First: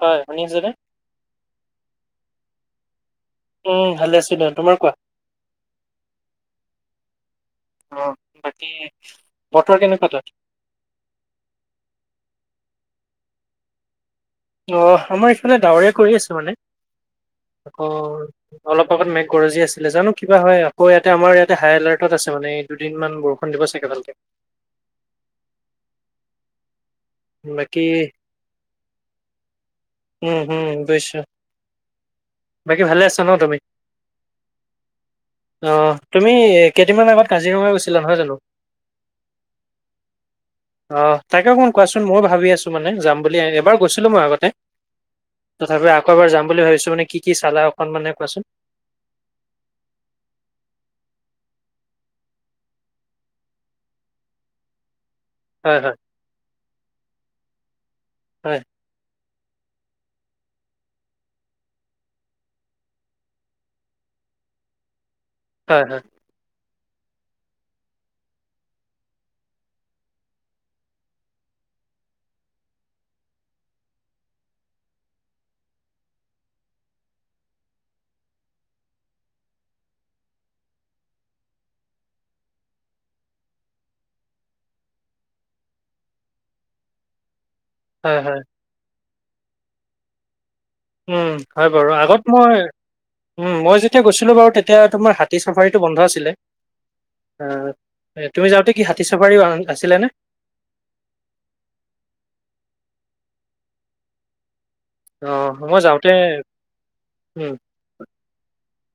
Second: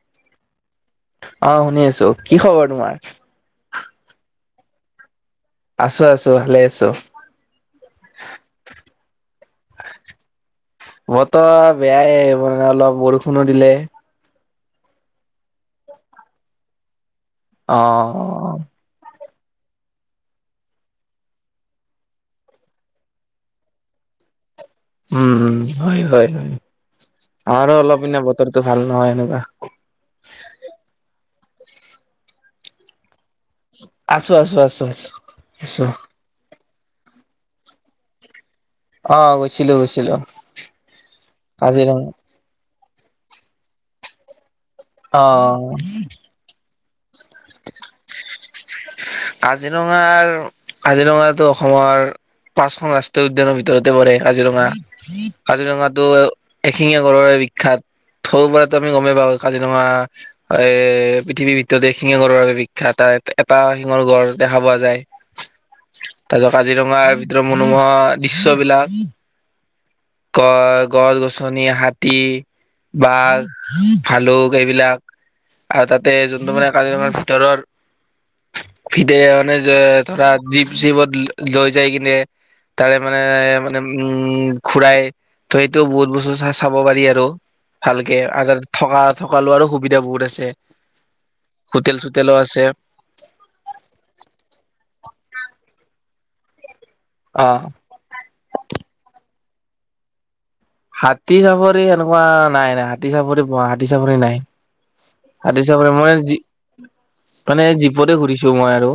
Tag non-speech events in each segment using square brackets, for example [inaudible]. হয় শুনি আছে নে? অ শুনি আছো, কি খবৰ তোমাৰ? উম ভালে আছো দে, তোমাৰ কোৱা? আছোঁ আছোঁ ভালে আছোঁ। অ বাকী বতৰ কেনেকুৱা তাত? বতৰ বেয়াই মানে অলপ বৰষুণো দিলে। অঁ আমাৰ ইফালে ডাৱৰেীয়া কৰি আছো মানে অ অলপ লগত মেঘগৰজী আছিলে জানো কিবা হয় আকৌ ইয়াতে আমাৰ ইয়াতে হাই এলাৰ্টত আছে মানে এই দুদিন মান বৰষুণ দিব চাগে ভালকে। উম উম হয় হয় হয় আমাৰো বাকী অলপ এনেই বতৰটো ভাল নহয় এনেকুৱা। উম হু বুইছোঁ, বাকী ভালে আছ ন তুমি? আছোঁ আছোঁ আছোঁ আছোঁ অ আছোঁ। তুমি কেইদিনমান আগত কাজিৰঙা গৈছিলা নহয় জানো? অ গৈছিলো গৈছিলো অ তাকে অকমান কাজিৰঙা। কোৱাচোন ময়ো ভাবি আছো মানে যাম বুলি এবাৰ গৈছিলো মই আগতে অ তথাপি আকৌ এবাৰ যাম বুলি ভাবিছো মানে কি কি চালে অকন মানে কোৱাচোন। কাজিৰঙাৰ কাজিৰঙা টো অসমৰ পাঁচখন ৰাষ্ট্ৰীয় উদ্যানৰ ভিতৰতে পৰে় কাজিৰঙা, হয় হয় কাজিৰঙাটো এশিঙীয়া গড়ৰ বাবে বিখ্যাত থৌ হয় পৰা আমি গমেই পাওঁ কাজিৰঙা এ পৃথিৱীৰ ভিতৰতে শিঙে গড়ৰ বাবে বিখ্যাত তাত এটা শিঙৰ গড় দেখা পোৱা যায়। হয় হয়। তাৰ পিছত কাজিৰঙাৰ ভিতৰত মনোমোহা দৃশ্যয়বিলাক গড় গছ গছনি হাতী বাঘ ভালুক এইবিলাক আৰু তাতে যোনটো মানে কাজিৰঙাৰ ভিতৰৰ ফিদে মানে যে ধৰা জীপ জিপত লৈ যাই কিনে তাৰে মানে মানে উম ঘুৰাই ত সেইটো বহুত বস্তু চাব পাৰি আৰু হয় ভালকে হয়। আগ থকা থকা লোৱাৰো সুবিধা বহুত আছে। উম হয় বাৰু হোটেল আগত চোটেলো মই আছে উম, মই যেতিয়া গৈছিলো বাৰু তেতিয়া তোমাৰ হাতী চাফাৰীটো বন্ধ আছিলে। অ', তুমি যাওঁতে কি হাতী চাফাৰীও আছিলে নে? হাতী চাফাৰী এনেকুৱা নাই নাই হাতী চাফাৰী ব হাতী চাফাৰী নাই। অ' হাতী চাফাৰী যাওঁতে মই জী উম, মানে জীপতে ঘূৰিছো মই আৰু।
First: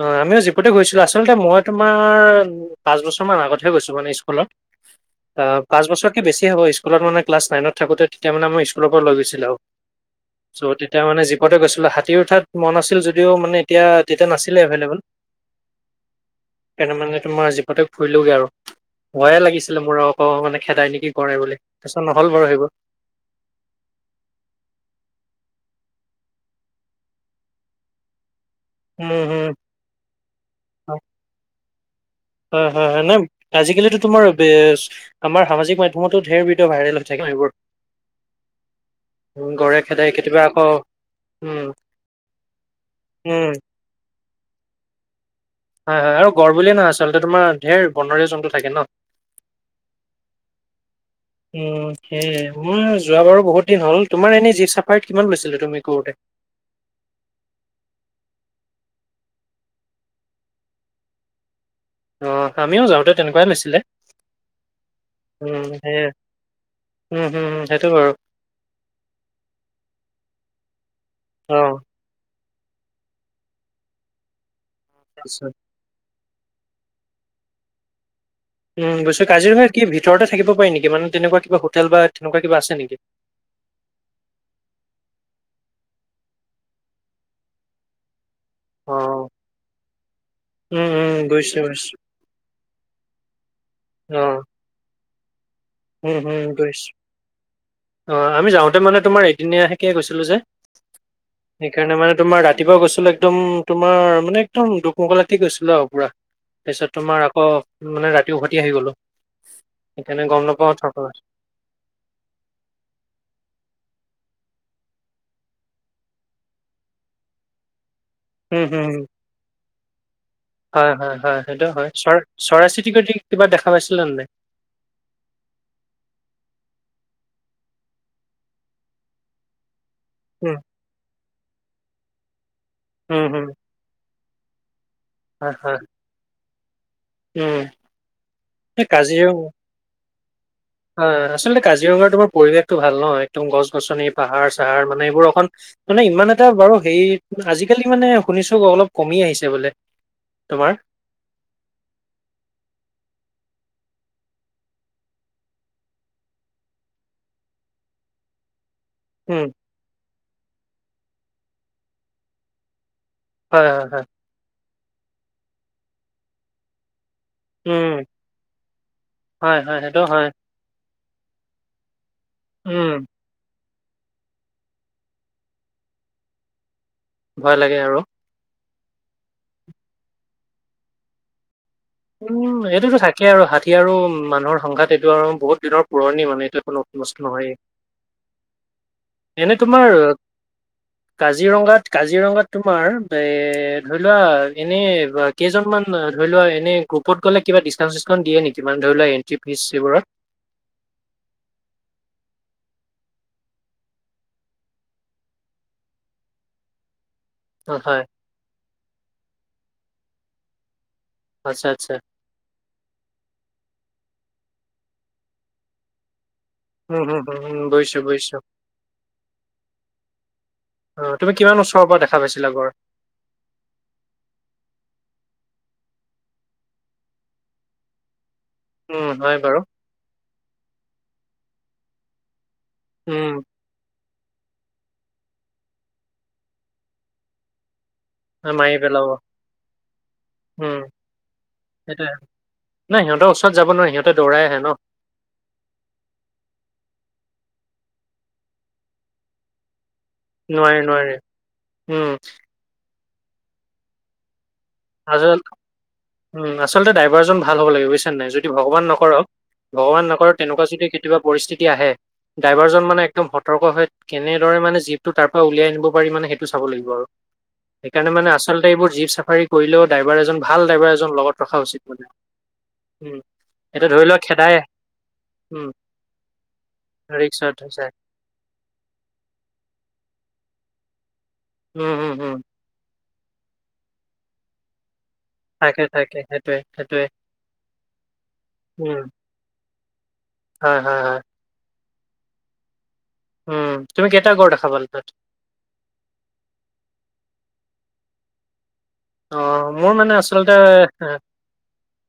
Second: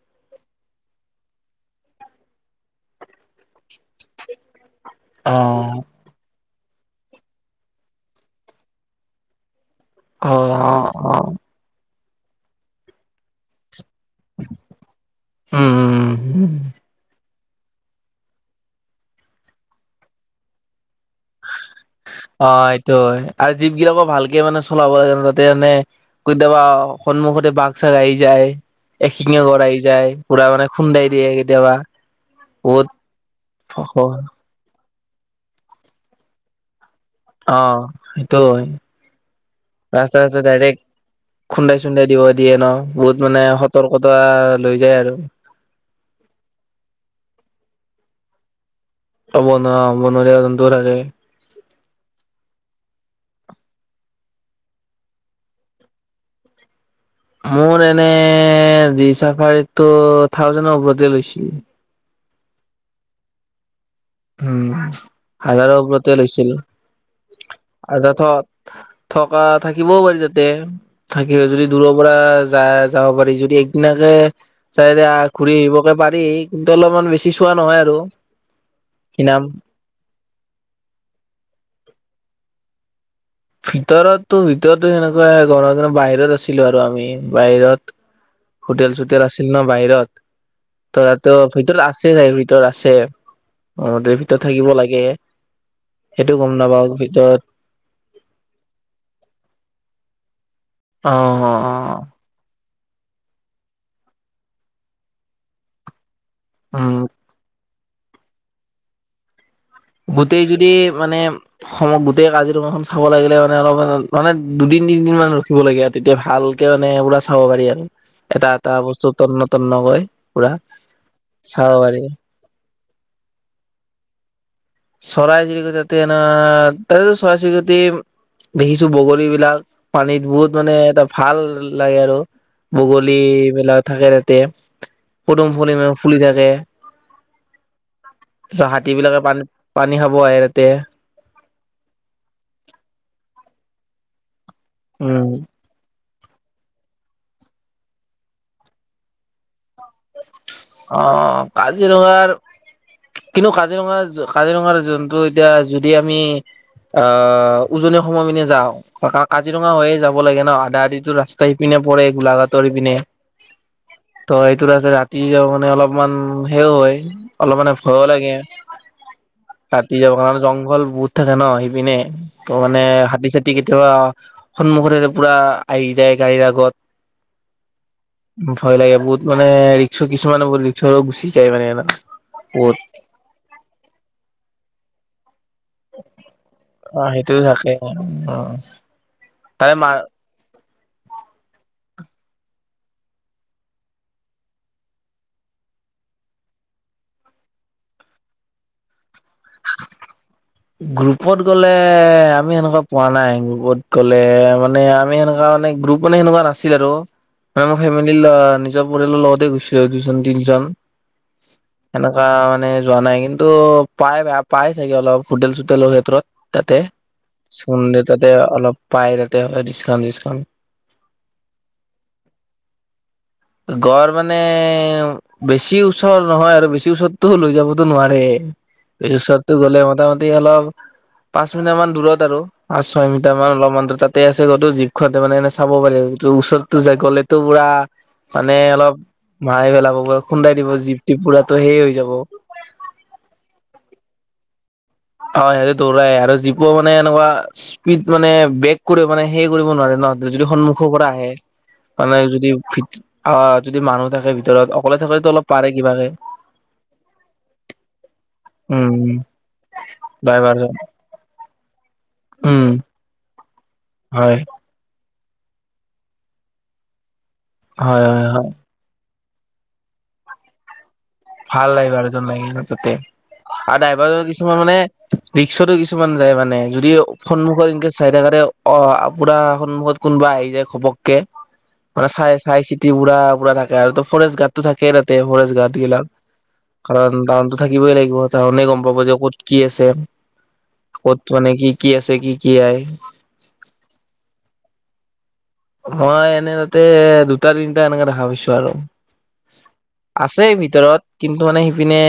অ', আমিও জীপতে গৈছিলো আচলতে মই তোমাৰ পাঁচ বছৰমান আগতহে গৈছো মানে স্কুলত। অ', পাঁচ বছৰ কি বেছি হ'ব স্কু স্কুল মানে ক্লাছ নাইনত থাকোঁ তেতিয়া মানে মই স্কুলৰ লৈ গৈছিল আৰু। অ চ' অ তেতিয়া অ মানে জীপতে গৈছিলো হাতী উঠাত মন আছিল যদিও মানে এতিয়া [inaudible] তোমাৰ জীপতে উম উম উম। ফুৰিলো গে আৰু ভয়ে লাগিছিলে মোৰ অকৌ মানে খেদাই নেকি। কৰে বুলি তাৰপিছত নহ'ল বাৰু সেইবোৰ। ত' হয় আৰু জীপ গিলাকো ভালকে মানে চলাব [unintelligible] কেতিয়াবা সন্মুখতে বাঘ চাঘ আহি যায়। উম, এশিঙীয়া হুম, গড় আহি যায় পুৰা মানে খুন্দাই দিয়ে কেতিয়াবা। হয়, বহুত হয়, হয়, নে আজিকালিতো তোমাৰ আমাৰ সামাজিক মাধ্যমতো ধেৰ ভডিঅ' ভাইৰেল হৈ থাকে ন এইবোৰ। অ', সেইটো হয়, উম, গৰে খেদাই ৰাস্তাই কেতিয়াবা ৰাস্তাই আকৌ ডাইৰেক্ট উম, খুন্দাই চুন্দাই দিব দিয়ে ন বহুত মানে উম, সতৰ্কতা লৈ যায় আৰু। হয়, হয়, আৰু গড় বুলিয়ে নহয় আচলতে তোমাৰ ধেৰ বনৰীয়া জন্তু থাকে ন। অ', বনোৱা বনৰীয়া জন্তুও থাকে। উম, সেয়ে মই যোৱা বাৰু বহুত দিন হ'ল। তোমাৰ এনেই জীপ চাফাৰীত কিমান লৈছিলো তুমি কৰোঁতে? মোৰ এনে চাফাৰীটো থাউজেণ্ডৰ ওপৰতে লৈছিল। অ', আমিও যাওঁতে তেনেকুৱাই লৈছিলে। উম, উম, হাজাৰৰ সেয়ে ওপৰতে লৈছিল। উম, হুম, হুম, সেইটো বাৰু [unintelligible] থকা থাকিবও পাৰি যাতে থাকিব যদি অ'। দূৰ পৰা যায় যাব পাৰি যদি একদিনাকে যায়, যায় ৰে তাৰপিছত ঘুৰি আহিব পাৰি কিন্তু অলপমান বেছি চোৱা নহয় আৰু। উম, গৈছো ইনাম কাজিৰঙা কি ভিতৰতে থাকিব পাৰি নেকি মানে তেনেকুৱা হোটেল বা তেনেকুৱা কিবা আছে নেকি? ভিতৰতো ভিতৰতো সেনেকুৱা [unintelligible] বাহিৰত আছিলো আৰু আমি বাহিৰত হোটেল চোটেল অ', আছিল ন বাহিৰত। উম, ত' উম, তাতো বুজিছোঁ, ভিতৰত বুজিছোঁ, আছে [unintelligible] ভিতৰত আছে আহ তে অ'। ভিতৰত থাকিব লাগে। উম, সেইটো হুম, গম গৈছো। নাপাওঁ ভিতৰত অ', আমি যাওঁতে মানে তোমাৰ এদিনীয়াহেকে গৈছিলোঁ যে। অ অ সেইকাৰণে মানে তোমাৰ ৰা ৰাতিপুৱা গৈছিলো একদম তোমাৰ মানে একদম দুক মুক ৰাতি গৈছিলো আৰু পুৰা। অ তাৰপিছত উম তোমাৰ আকৌ মানে ৰাতি উভতি আহি গ'লো। সেইকাৰণে গম গোটেই যদি নাপাওঁ থকা মানে অসমত গোটেই কাজিৰঙাখন চাব লাগিলে মানে অলপ মানে দুদিন তিনদিন মান ৰখিব লাগে আৰু। তেতিয়া ভালকে মানে পুৰা চাব পাৰি আৰু এটা উম, এটা হুম, হুম। বস্তু তন্ন তন্নকৈ। পুৰা হয়, হয়, হয়, সেইটো চাব হয় পাৰি চ-চৰাই চিতি কৰি কিবা দেখা পাইছিলানে নাই? চৰাই চিৰিকটি তাতে এনে তাতেটো চৰাই চিৰিকটি দেখিছো বগলীবিলাক। পানীত উম, বহুত মানে এটা ভাল লাগে আৰু হুম, হুম, বগলীবিলাক থাকে তাতে। পদুম হয়, ফুল হয়, ইমান ফুলি থাকে। উম। চ' এই হাতীবিলাকে পানী পানী খাব আহে তাতে। অ', আচলতে কাজিৰঙাৰ তোমাৰ পৰিৱেশটো ভাল ন একদম গছ গছনি পাহাৰ চাহাৰ মানে উম এইবোৰ অকন মানে ইমান এটা বাৰু হেৰি আজিকালি মানে শুনিছো অলপ কমি আহিছে বোলে। তোমাৰ। অ অ কাজিৰঙাৰ। কিন্তু কাজিৰঙা কাজিৰঙাৰ জন্তু এতিয়া যদি আমি। আ উজনি সময় পিনে যাওঁ। অ কা উম, কাজিৰঙা হৈয়ে যাব লাগে ন আদা আদি ৰাস্তা ইপিনে পৰে গোলাঘাটৰ ইপিনে। হয় হয় হয়। ত সেইটো আছে ৰাতি য মানে অলপমান সেও হয়। অলপ মানে উম, ভয়ো লাগে হয়, হয়, কাটি সেইটো যাব হয়। কাৰণে জংঘল বহুত থাকে ন সেইপিনে। ত মানে উম, হাতী- চাতি কেতিয়াবা সন্মুখতে পুৰা আহি যায় গাড়ীৰ আগত। ভয় লাগে আৰু। ভয় লাগে বহুত মানে ৰিক্স কিছুমানে বহুত ৰিক্স গুচি যায় মানে। উম বহুত এইটোতো থাকেই আৰু হাতী আৰু মানুহৰ সংঘাত এইটো আৰু বহুত। দিনৰ পুৰণি মানে এইটো নতুন অ বস্তু সেইটো নহয়েই থাকে অ এনে তাৰে তোমাৰ মা কাজিৰঙাত কাজিৰঙাত তোমাৰ এ ধৰি লোৱা এনে। কেইজনমানান ধৰি লোৱা এনে গ্ৰুত গলে কিবা ডিছকাউণ্ট চিচকাউণ্ট দিয়ে নেকি মান ধৰি লোৱা এন্ট্ৰি ফিজ এইবোৰত। গ্ৰুপত গ'লে আমি সেনেকুৱা পোৱা নাই গ্ৰুপত গ'লে মানে আমি সেনেকুৱা মানে গ্ৰুপ। মানে সেনেকুৱা নাছিল আৰু মানে অ', মই হয়, ফেমিলি নিজৰ পৰিয়ালৰ লগতে গৈছিলো দুজন তিনজন। আচ্ছা আচ্ছা। বা মানে যোৱা নাই কিন্তু পাই পাই চাগে অলপ হোটেল চোটেলৰ ক্ষেত্ৰত। তাতে উম, হুম, হুম, হুম, চ বুজিছোঁ, তাতে বুজিছোঁ। অলপ পাই তাতে হয় ডিচকাউন্ট চিচকাউট। অঁ তুমি কিমান ওচৰৰ পৰা দেখা পাইছিলা গঁড়। গঁড় মানে। বেছি ওচৰ নহয় আৰু বেছি ওচৰতো লৈ যাবতো নোৱাৰে। উম, এইটো হয় চৰতো বাৰু। গ'লে মোটামুটি অলপ পাঁচ মিনিট মান দূৰত আৰু। পাঁচ ছয় উম, মিটাৰ মান অলপমান দূৰ তাত তে আছে গড়তো জীপখনতে মানে চাব পাৰি। ওচৰততো যাই গ'লেতো পুৰা মানে মাৰি অলপ পেলাব। মাৰি পেলাব খুন্দাই দিব উম, জীপটিপ পুৰাটো সেই হৈ সেইটোৱে। যাব। নাই সিহঁতৰ ওচৰত যাব নোৱাৰি সিহঁতে দৰাই আহে ন। হয় সেইটো দৌৰাই আৰু, জীপটো মানে এনেকুৱা স্পীড মানে বে'ক কৰিব মানে সেই কৰিব নোৱাৰে ন। যদি নোৱাৰে সন্মুখৰ পৰা নোৱাৰে আহে উম মানে যদি ভ আহ যদি মানুহ থাকে ভিতৰত অকলে থাকিলেতো আজল অলপ পাৰে কিবাকে আচলতে ড্ৰাইভাৰজন ভাল হ'ব লাগে বুজিছনে নাই। যদি ভগৱান উম নকৰক ভগৱান নকৰক তেনেকুৱা ড্ৰাইভাৰজন যদি কেতিয়াবা পৰিস্থিতি আহে, উম ড্ৰাইভাৰজন মানে একদম সতৰ্ক হৈ হয় কেনেদৰে মানে জীপটো তাৰ পৰা উলিয়াই আনব পাৰি মানে সেইটো চাব লাগিব আৰু। হয় সেইকাৰণে হয় মানে হয় আচলতে এইবোৰ জীপ চাফাৰী কৰিলেওঁ ড্ৰাইভাৰ এজন ভাল ড্ৰাইভাৰ এজন লগত ৰখা ভাল উচিত ড্ৰাইভাৰ মানে এজন লাগে কিন্তু ততে। উম আৰু এতিয়া ধৰি ড্ৰাইভাৰ লোৱা খেদাই কিছুমান মানে উম ৰিক্সতো কিছুমান যায় মানে। যদি ৰিক্সাত সন্মুখত ইনকে যায় চাই থকাতে অ' আপোনাৰ সন্মুখত কোনোবা আহি যায় ঘপককে উম মানে উম চাই উম চাই চিত তি পুৰা পুৰা থাকে। ত ফৰেষ্ট গাৰ্ড টো থাকে তাতে। ফৰেষ্ট গাৰ্ড থাকে গিলাক থাকে সেইটোৱে। সেইটোৱে কাৰণ তাহা'তো থাকিবই লাগিব, তাহা'তে গ'ম পাব উম যে ক'ত কি আছে। হয় হয় হয় ক'ত মানে কি কি আছে কি কি আই। উম তুমি কেইটা গড় দেখা পালা তাত? মই এনে তাতে দুটা তিনিটা এনেকাে দেখা পাইছো আৰু। অ মোৰ মানে আচলতে আছেই ভিতৰত এ কিন। টো মানে সিপিনে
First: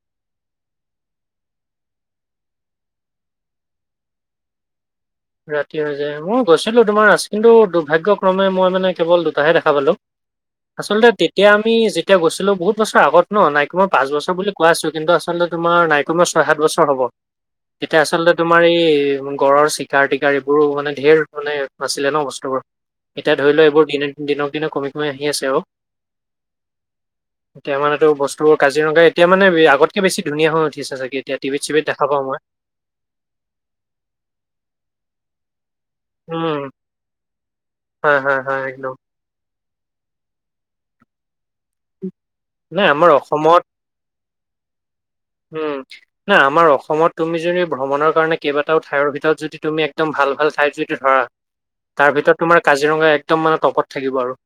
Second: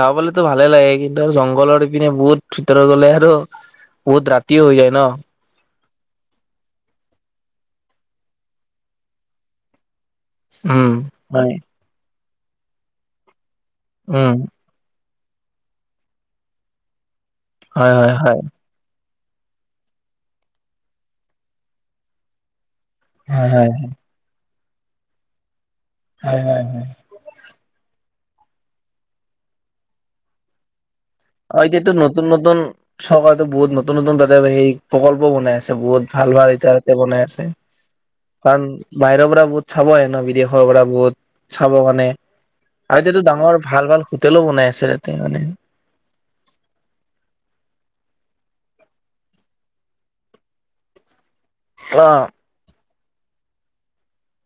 যাবলেতো ভালে লাগে, কিন্তু জংঘলৰ ইপিনে বহুত ভিতৰত গ'লে আৰু- বহুত ৰাতি হৈ যায় ন। ৰাতি হৈ যায়, মই গৈছিলো তোমাৰ আছিলো দুৰ্ভাগ্য ক্ৰমে মই মানে কেৱল দুটাহে দেখা পালো। উম আচলতে তেতিয়া হয় আমি যেতিয়া গৈছিলো বহুত বছৰ আগত ন, নাইকমেও মই পাঁচ বছৰ উম, বুলি কোৱা আছিল। কিন্তু, আচলতে তোমাৰ নাইকমেও ছয় সাত বছৰ হ'ব। হয়, তেতিয়া হয়, আচলতে হয়, তোমাৰ এই গড়ৰ চিক- কাৰ টিকাৰ এইবোৰো মানে ঢেৰ মানে নাছিলে ন বস্তুবোৰ, এতিয়া হয়, ধৰি লও হয়, এইবোৰ দি- দিনক দিনে কমি কমি আহি আছে অও। হয় হয় হয়। এতিয়া মানে ত বস্তুবোৰ কাজিৰঙা এতিয়া মানে আগতকে বেছি ধুনীয়া হৈ উঠিছে চাগে। এতিয়া টিভিত অঁ' চিভিত এতিয়াতো দেখা পাওঁ নতুন মই নতুন চৰকাৰে বহুত নতুন নতুন তাতে হে প্ৰকল্প বনাই আছে বহুত। ভাল ভাল উম এতিয়া তাতে বনাই আছে। হয় হয় কাৰণ হয় একদম বাহিৰৰ পৰা বহুত- চাব আহে ন বিদেশৰ পৰা বহুত চাব কাৰণে নাই আৰু আমাৰ এতিয়াটো ডাঙৰ অসমত ভাল ভাল- হোটেলো বনাই আছে তাতে মানে। উম' না আমাৰ অসমত তুমি যদি ভ্ৰমণৰ কাৰণে কেইবাটাও ঠাইৰ ভিতৰত যদি তুমি একদম ভাল ভাল ঠাইত যদি ধৰা- তাৰ অ', ভিতৰত তোমাৰ কাজিৰঙা একদম মানে টপত থাকিব আৰু।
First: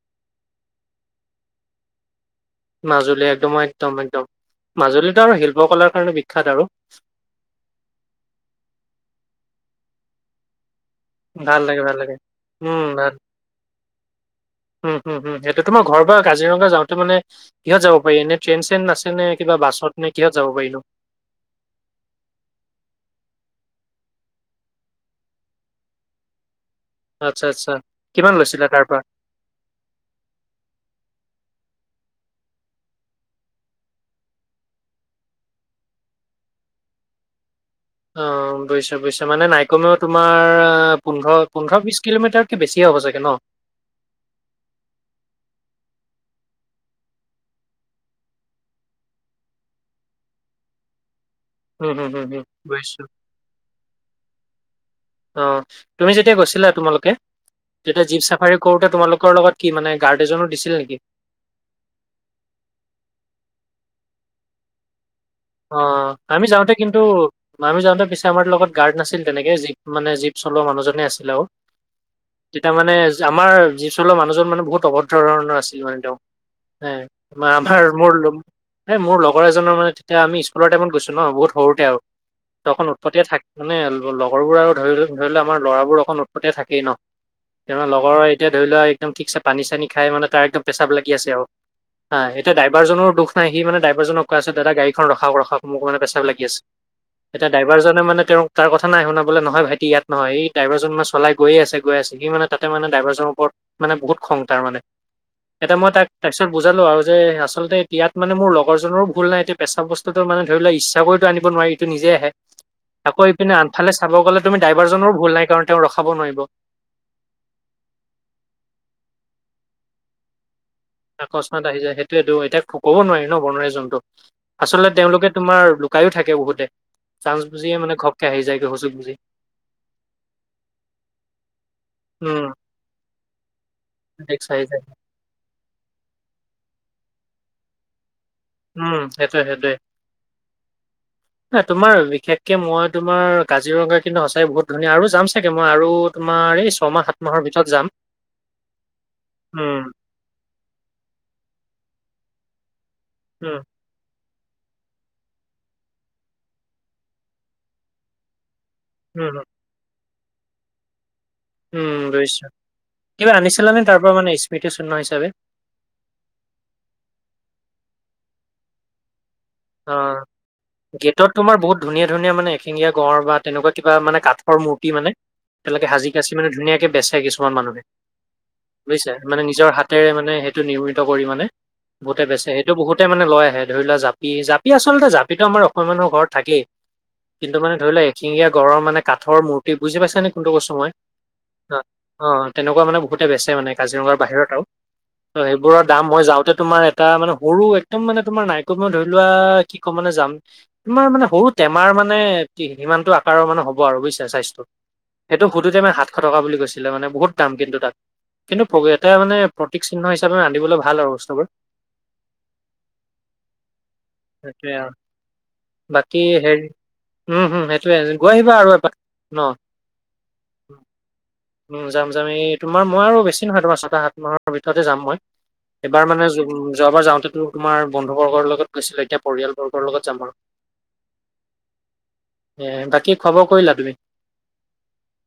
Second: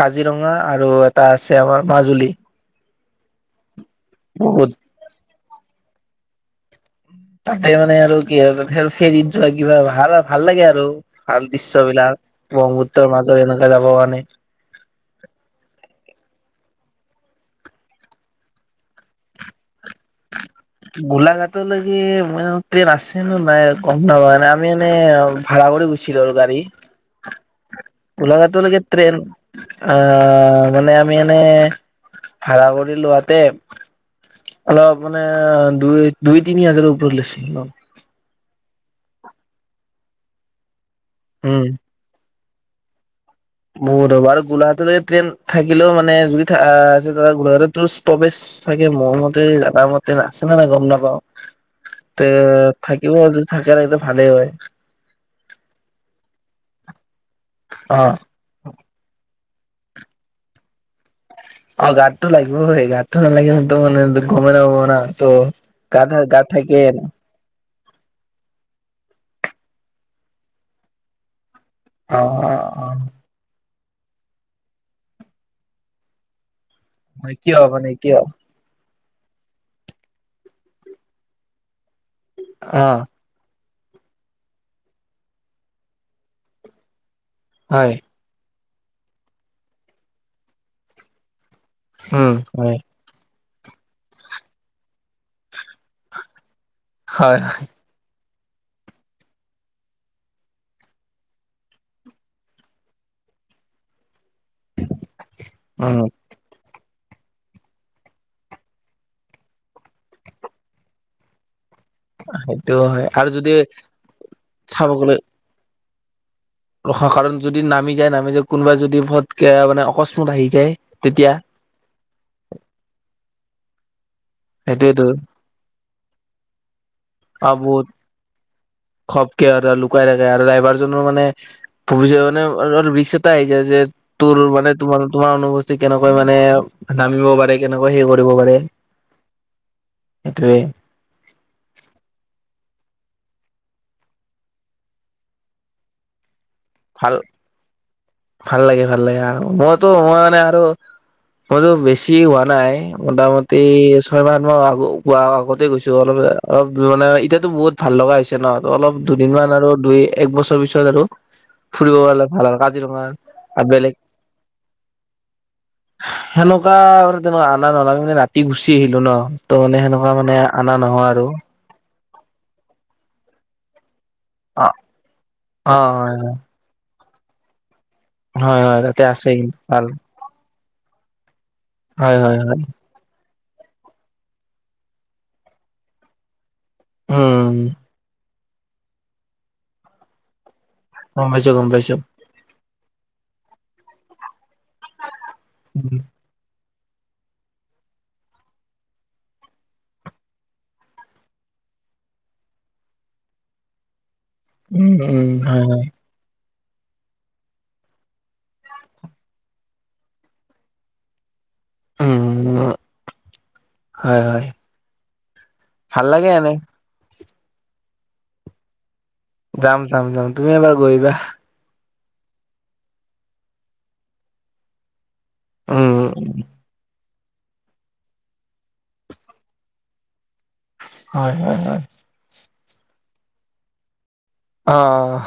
কাজিৰঙা আৰু এটা আছে আমাৰ মাজুলী। মাজুলী সেটো ময় একদম একদম, বহুত মাজুলীটো আৰু শিল্পকলাৰ কাৰণে বিখ্যাত আৰু। তাতে মানে আৰু কি হয় হেল ফেৰীত যোৱা কিবা ভাল ভাল লাগে আৰু। ভাল লাগে ভাল লাগে। দৃশ্যবিলাক উম, ব্ৰহ্মুপুত্ৰৰ ভাল মাজত এনেকে যাব কাৰনে। উম হুম হুম' সেইটো তোমাৰ ঘৰৰ পৰা কাজিৰঙা যাওঁতে মানে- কিহ'ত যাব পাৰি, এনে ট্ৰেইন চেন আছে নে কিবা বাছত নে কিহত যাব পাৰিনো? গোলাঘাটলৈকে মই জনাত ট্ৰেইন আছে নে নাই মই গ'ম নাপাওঁ। আমি এনে- ভাড়া কৰি গৈছিলোঁ আৰু গাড়ী। আৎচ্ছা আৎচ্ছা। গোলাঘাতলেকে ট্ৰেইন- অঁ' মানে আমি এনে ভাড়া কৰি লোৱাতে- অলপ মানে দুই দুই তিনি হাজাৰৰ ওপৰত লৈছিল, অঁ'। অঁ' বুজিছোঁ বুজিছোঁ মানে নাইকমেও তোমাৰ পোন্ধৰ উম পোন্ধৰ বিশ- কিলোমিটাৰতকে বেছিয়ে হব চাগে ন? বহুত হ'ব আৰু গোলাঘাটলৈ ট্ৰেইন থাকিলেও মানে যদি আছে গোলাঘাততটো ষ্টবেজ- চাগে মোৰমতে এটা মতে আছে নে নাই গম নাপাওঁ। উম, হম, হম, তে হম, থাকিব যদি থাকে তেন্তে ভালে হয়। অঁ' তুমি যেতিয়া গৈছিলা তোমালোকে অ তেতিয়া জীপ চাফাৰী- কৰোতে তোমালোকৰ লগত কি মানে গাৰ্ড এজনো দিছিলে নেকি? অঁ' গাৰডটো লাগিবৈ, গাৰড টো নালাগিলেতো মানে গমে নাপাব না ত'- গাত অঁ' গাত আমি যাওঁতে থাকে কিন্তু- মানু্হ যাওঁতে পিছে আমাৰ লগত গাৰ্ড নাছিল তেনেকে জীপ মানে জীপ চলোৱা মানুহজনে আছিল আৰু। অ অ তেতিয়া অ মানে আমাৰ জীৱ চলোৱাৰ মানুহজন মানে বহুত অভদ্ৰ ধৰণৰ আছিল মানে তেওঁ। মানে এঁ কিয় মাৰভাৰ মানে কিয় মোৰলোম- এ মোৰ লগৰ এজনৰ মানে তেতিয়া আমি স্কুলৰ টাইমত গৈছো ন, বহুত সৰুতে আৰু তখন অ উৎপতিয়ে থাক- মানে লগৰবোৰ আৰু ধৰি ধৰি লও আমাৰ ল'ৰাবোৰ অকণ উৎপতিয়া থাকেই ন, যেনে হয় লগৰৰ- এতিয়া ধৰি লোৱা একদম ঠিকছে পানী চানী খাই মানে তাৰ একদম পেচাব লাগি আছে আও, হাঁ উম এইটো হয় ড্ৰাইভাৰজনৰো দুখ। ন সি মানে ড্ৰাইভাৰজনক কৈ আছে দাদা গাড়ীখন ৰখাওঁক ৰখাওঁক মোক মানে প্ৰেচাব লাগি আছে। হয় এতিয়া ড্ৰাইভাৰজনে মানে তেওঁক- তাৰ কথা নাই শুনা নহয় ভাইটি ইয়াত নহয় ডাইভাৰজন মানে চলাই গৈয়ে আছে গৈ আছে সি মানে তাতে মানে ড্ৰাইভাৰজনৰ ওপৰত মানে বহুত খং তাৰ মানে এতিয়া মই উম তাক তাৰপিছত বুজালো আৰু যে আচলতে এতিয়াত মানে মোৰ লগৰজনৰো ভুল নাই এতিয়া পেচাব বস্তুটো মানে ধৰি লোৱা ইচ্ছা কৰি টো আনিব নোৱাৰি। সি নিজে আহে সেইটো হয় আকৌ আৰু যদি ইপিনে আনফালে চাব গ'লে তুমি চাব ড্ৰাইভাৰজনৰো গ'লে ভুল নাই কাৰণ তেওঁ ৰখাব নোৱাৰিব। ৰখা কাৰণ যদি নামি যায় নামি যায় কোনোবা যদি ফতকে মানে অকস্মাত আহি যায়। তেতিয়া আকস্মাত আহি যায় সেইটোৱেটো এতিয়া ক'ব নোৱাৰি ন' বনোৱাৰী জন্তুক। আচলতে সেইটোয়েতো তেওঁলোকে তোমাৰ লুকায়ো থাকে বহুতে, চাঞ্চ অ বুজিয়ে বহুত মানে ঘপকে আহি যায়গ হুচ খপকে আৰু লুকাই থাকে আৰু ড্ৰাইভাৰজনো মানে পৰিচয় উম, মান ৰিক্স এটা আহি যায় যে তোৰ ৰিস্ক আহি মানে যায়। তোমাৰ তোমাৰ অনুপষ্ঠি কেনেকৈ মানে নামিব পাৰে কেনেকৈ সেই কৰিব পাৰে। উম, সেইটোৱে সেইটোৱে। সেইটোৱে ন তোমাৰ বিশেষকে মই তোমাৰ কাজিৰঙা কিন্তু সঁচাই বহুত ধুনীয়া আৰু যাম চাগে মই আৰু তোমাৰ এই ছমাহ ভাল, সাত মাহৰ ভিতৰত যাম। ভাল লাগে, ভাল লাগে আৰু উম, মইতো মই মানে আৰু মইতো বেছি হোৱা নাই উম, মোটামুটি ছয় মাহ মই আগ পোৱা আগতেই গৈছো অলপ অলপ মানে এতিয়াতো বহুত ভাল লগা হৈছে ন' অলপ উম, দুদিনমান আৰু দুই এক বছৰ পিছত আৰু ফুৰিব উম, গ'লে বুজিছো। ভাল আৰু কাজিৰঙা কিবা আৰু আনিছিলানে বেলেগ তাৰ পৰা মানে স্মৃতি চিহ্ন হিচাপে? সেনেকুৱা তেনেকুৱা আনা নলাগে মানে ৰাতি গুচি আহিলো ন'। ত' মানে সেনেকুৱা অ', মানে অনা নহয় আৰু। গেটত তোমাৰ বহুত ধুনীয়া ধুনীয়া মানে এশিগীয়া গড় বা তেনেকুৱা কিবা কাত ঠৰ অ মূৰ্তি মানে অ তেওঁলোকে সাজি কাচি মানে ধুনীয়াকে বেচে কিছুমান মানুহে। হয় হয় হয় তাতে বুজিছে আছে মানে কিন্তু নিজৰ ভাল হাতেৰে মানে এক সিটো নিয়ৰ্মিত কৰি মানে হয় বহুতে হয় বেচে হয় সেইটো বহুতে মানে লৈ আহে ধৰি লোৱা জাপ পি জাপি আচলতে জাপিটো আমাৰ অসমীয়া মানুহৰ ঘৰত থাকেই উম কিন্তু মানে ধৰি লোৱা শিঙিয়া গড়ৰ মানে কাঠৰ মূৰ্তি বুজি পাইছা নে কোনটো মোৰ সমই গম পাইছো, গম পাইছো। অ', তেনেকুৱা মানে বহুতে বেচে মানে কাজিৰঙাৰ বাহিৰত আৰু ত' সেইবোৰৰ উম দাম মই যাওঁতে তোমাৰ টা মানে সৰু একদম মানে তোমাৰ নাই কমে ধৰি লোৱা কি কম মানে যাম তোমাৰ মানে সৰু টেমাৰ মানে সিমানতটো আকাৰৰ মানে হ'ব আৰু বুজিছা চাইজ উম উম সেইটো হয় সুধোতে হয় মই সাতশ টকা বুলি কৈছিলো মানে বহুত দাম কিন্তু তাত। কিন্তু [unintelligible] এটাই মানে প্ৰতীক চিহ্ন হিচাপে ৰান্ধিবলৈ ভাল আৰু বস্তুবোৰ। উম, হুম, হুম, হয়, হয়, সেইটোৱে আৰু ভাল বাকী লাগে এনেই। হেৰি উম, হুম, সেইটোৱে গৈ আহিবা আৰু এপাক। যাম, যাম, যাম, তুমি এবাৰ গৈ আহিবা। উম, যাম, যাম, এই তোমাৰ মই আৰু বেছি নহয় তোমাৰ ছটা সাত মাহৰ ভিতৰতে যাম মই। এবাৰ উম মানে যোৱাবাৰ যাওঁতেটো তোমাৰ বন্ধু বৰ্গৰ লগত গৈছিলো এতিয়া পৰিয়ালবৰ্গৰ লগত যাম বাৰু। হয়, হয়, হয়। এয়াই বাকী খোৱা বোৱা কৰিলা তুমি? অহ।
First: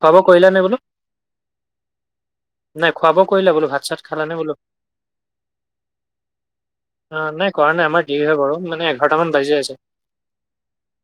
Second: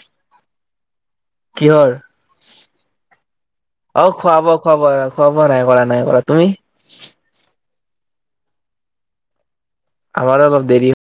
খোৱা বোৱা কৰিলা নে বোলো? কিহৰ? নাই খোৱা বোৱা কৰিলে বোলো ভাত চাত অ', খালা খোৱা নে বোলো? বোৱা, খোৱা বোৱা, খোৱা বোৱা নাই কৰা নাই কৰা, তুমি? অ' নাই কৰা নাই আমাৰ দেৰি হয় বাৰু মানে এঘাৰটা মান বাজি যাই আছে। আমাৰো অলপ দেৰি হয়।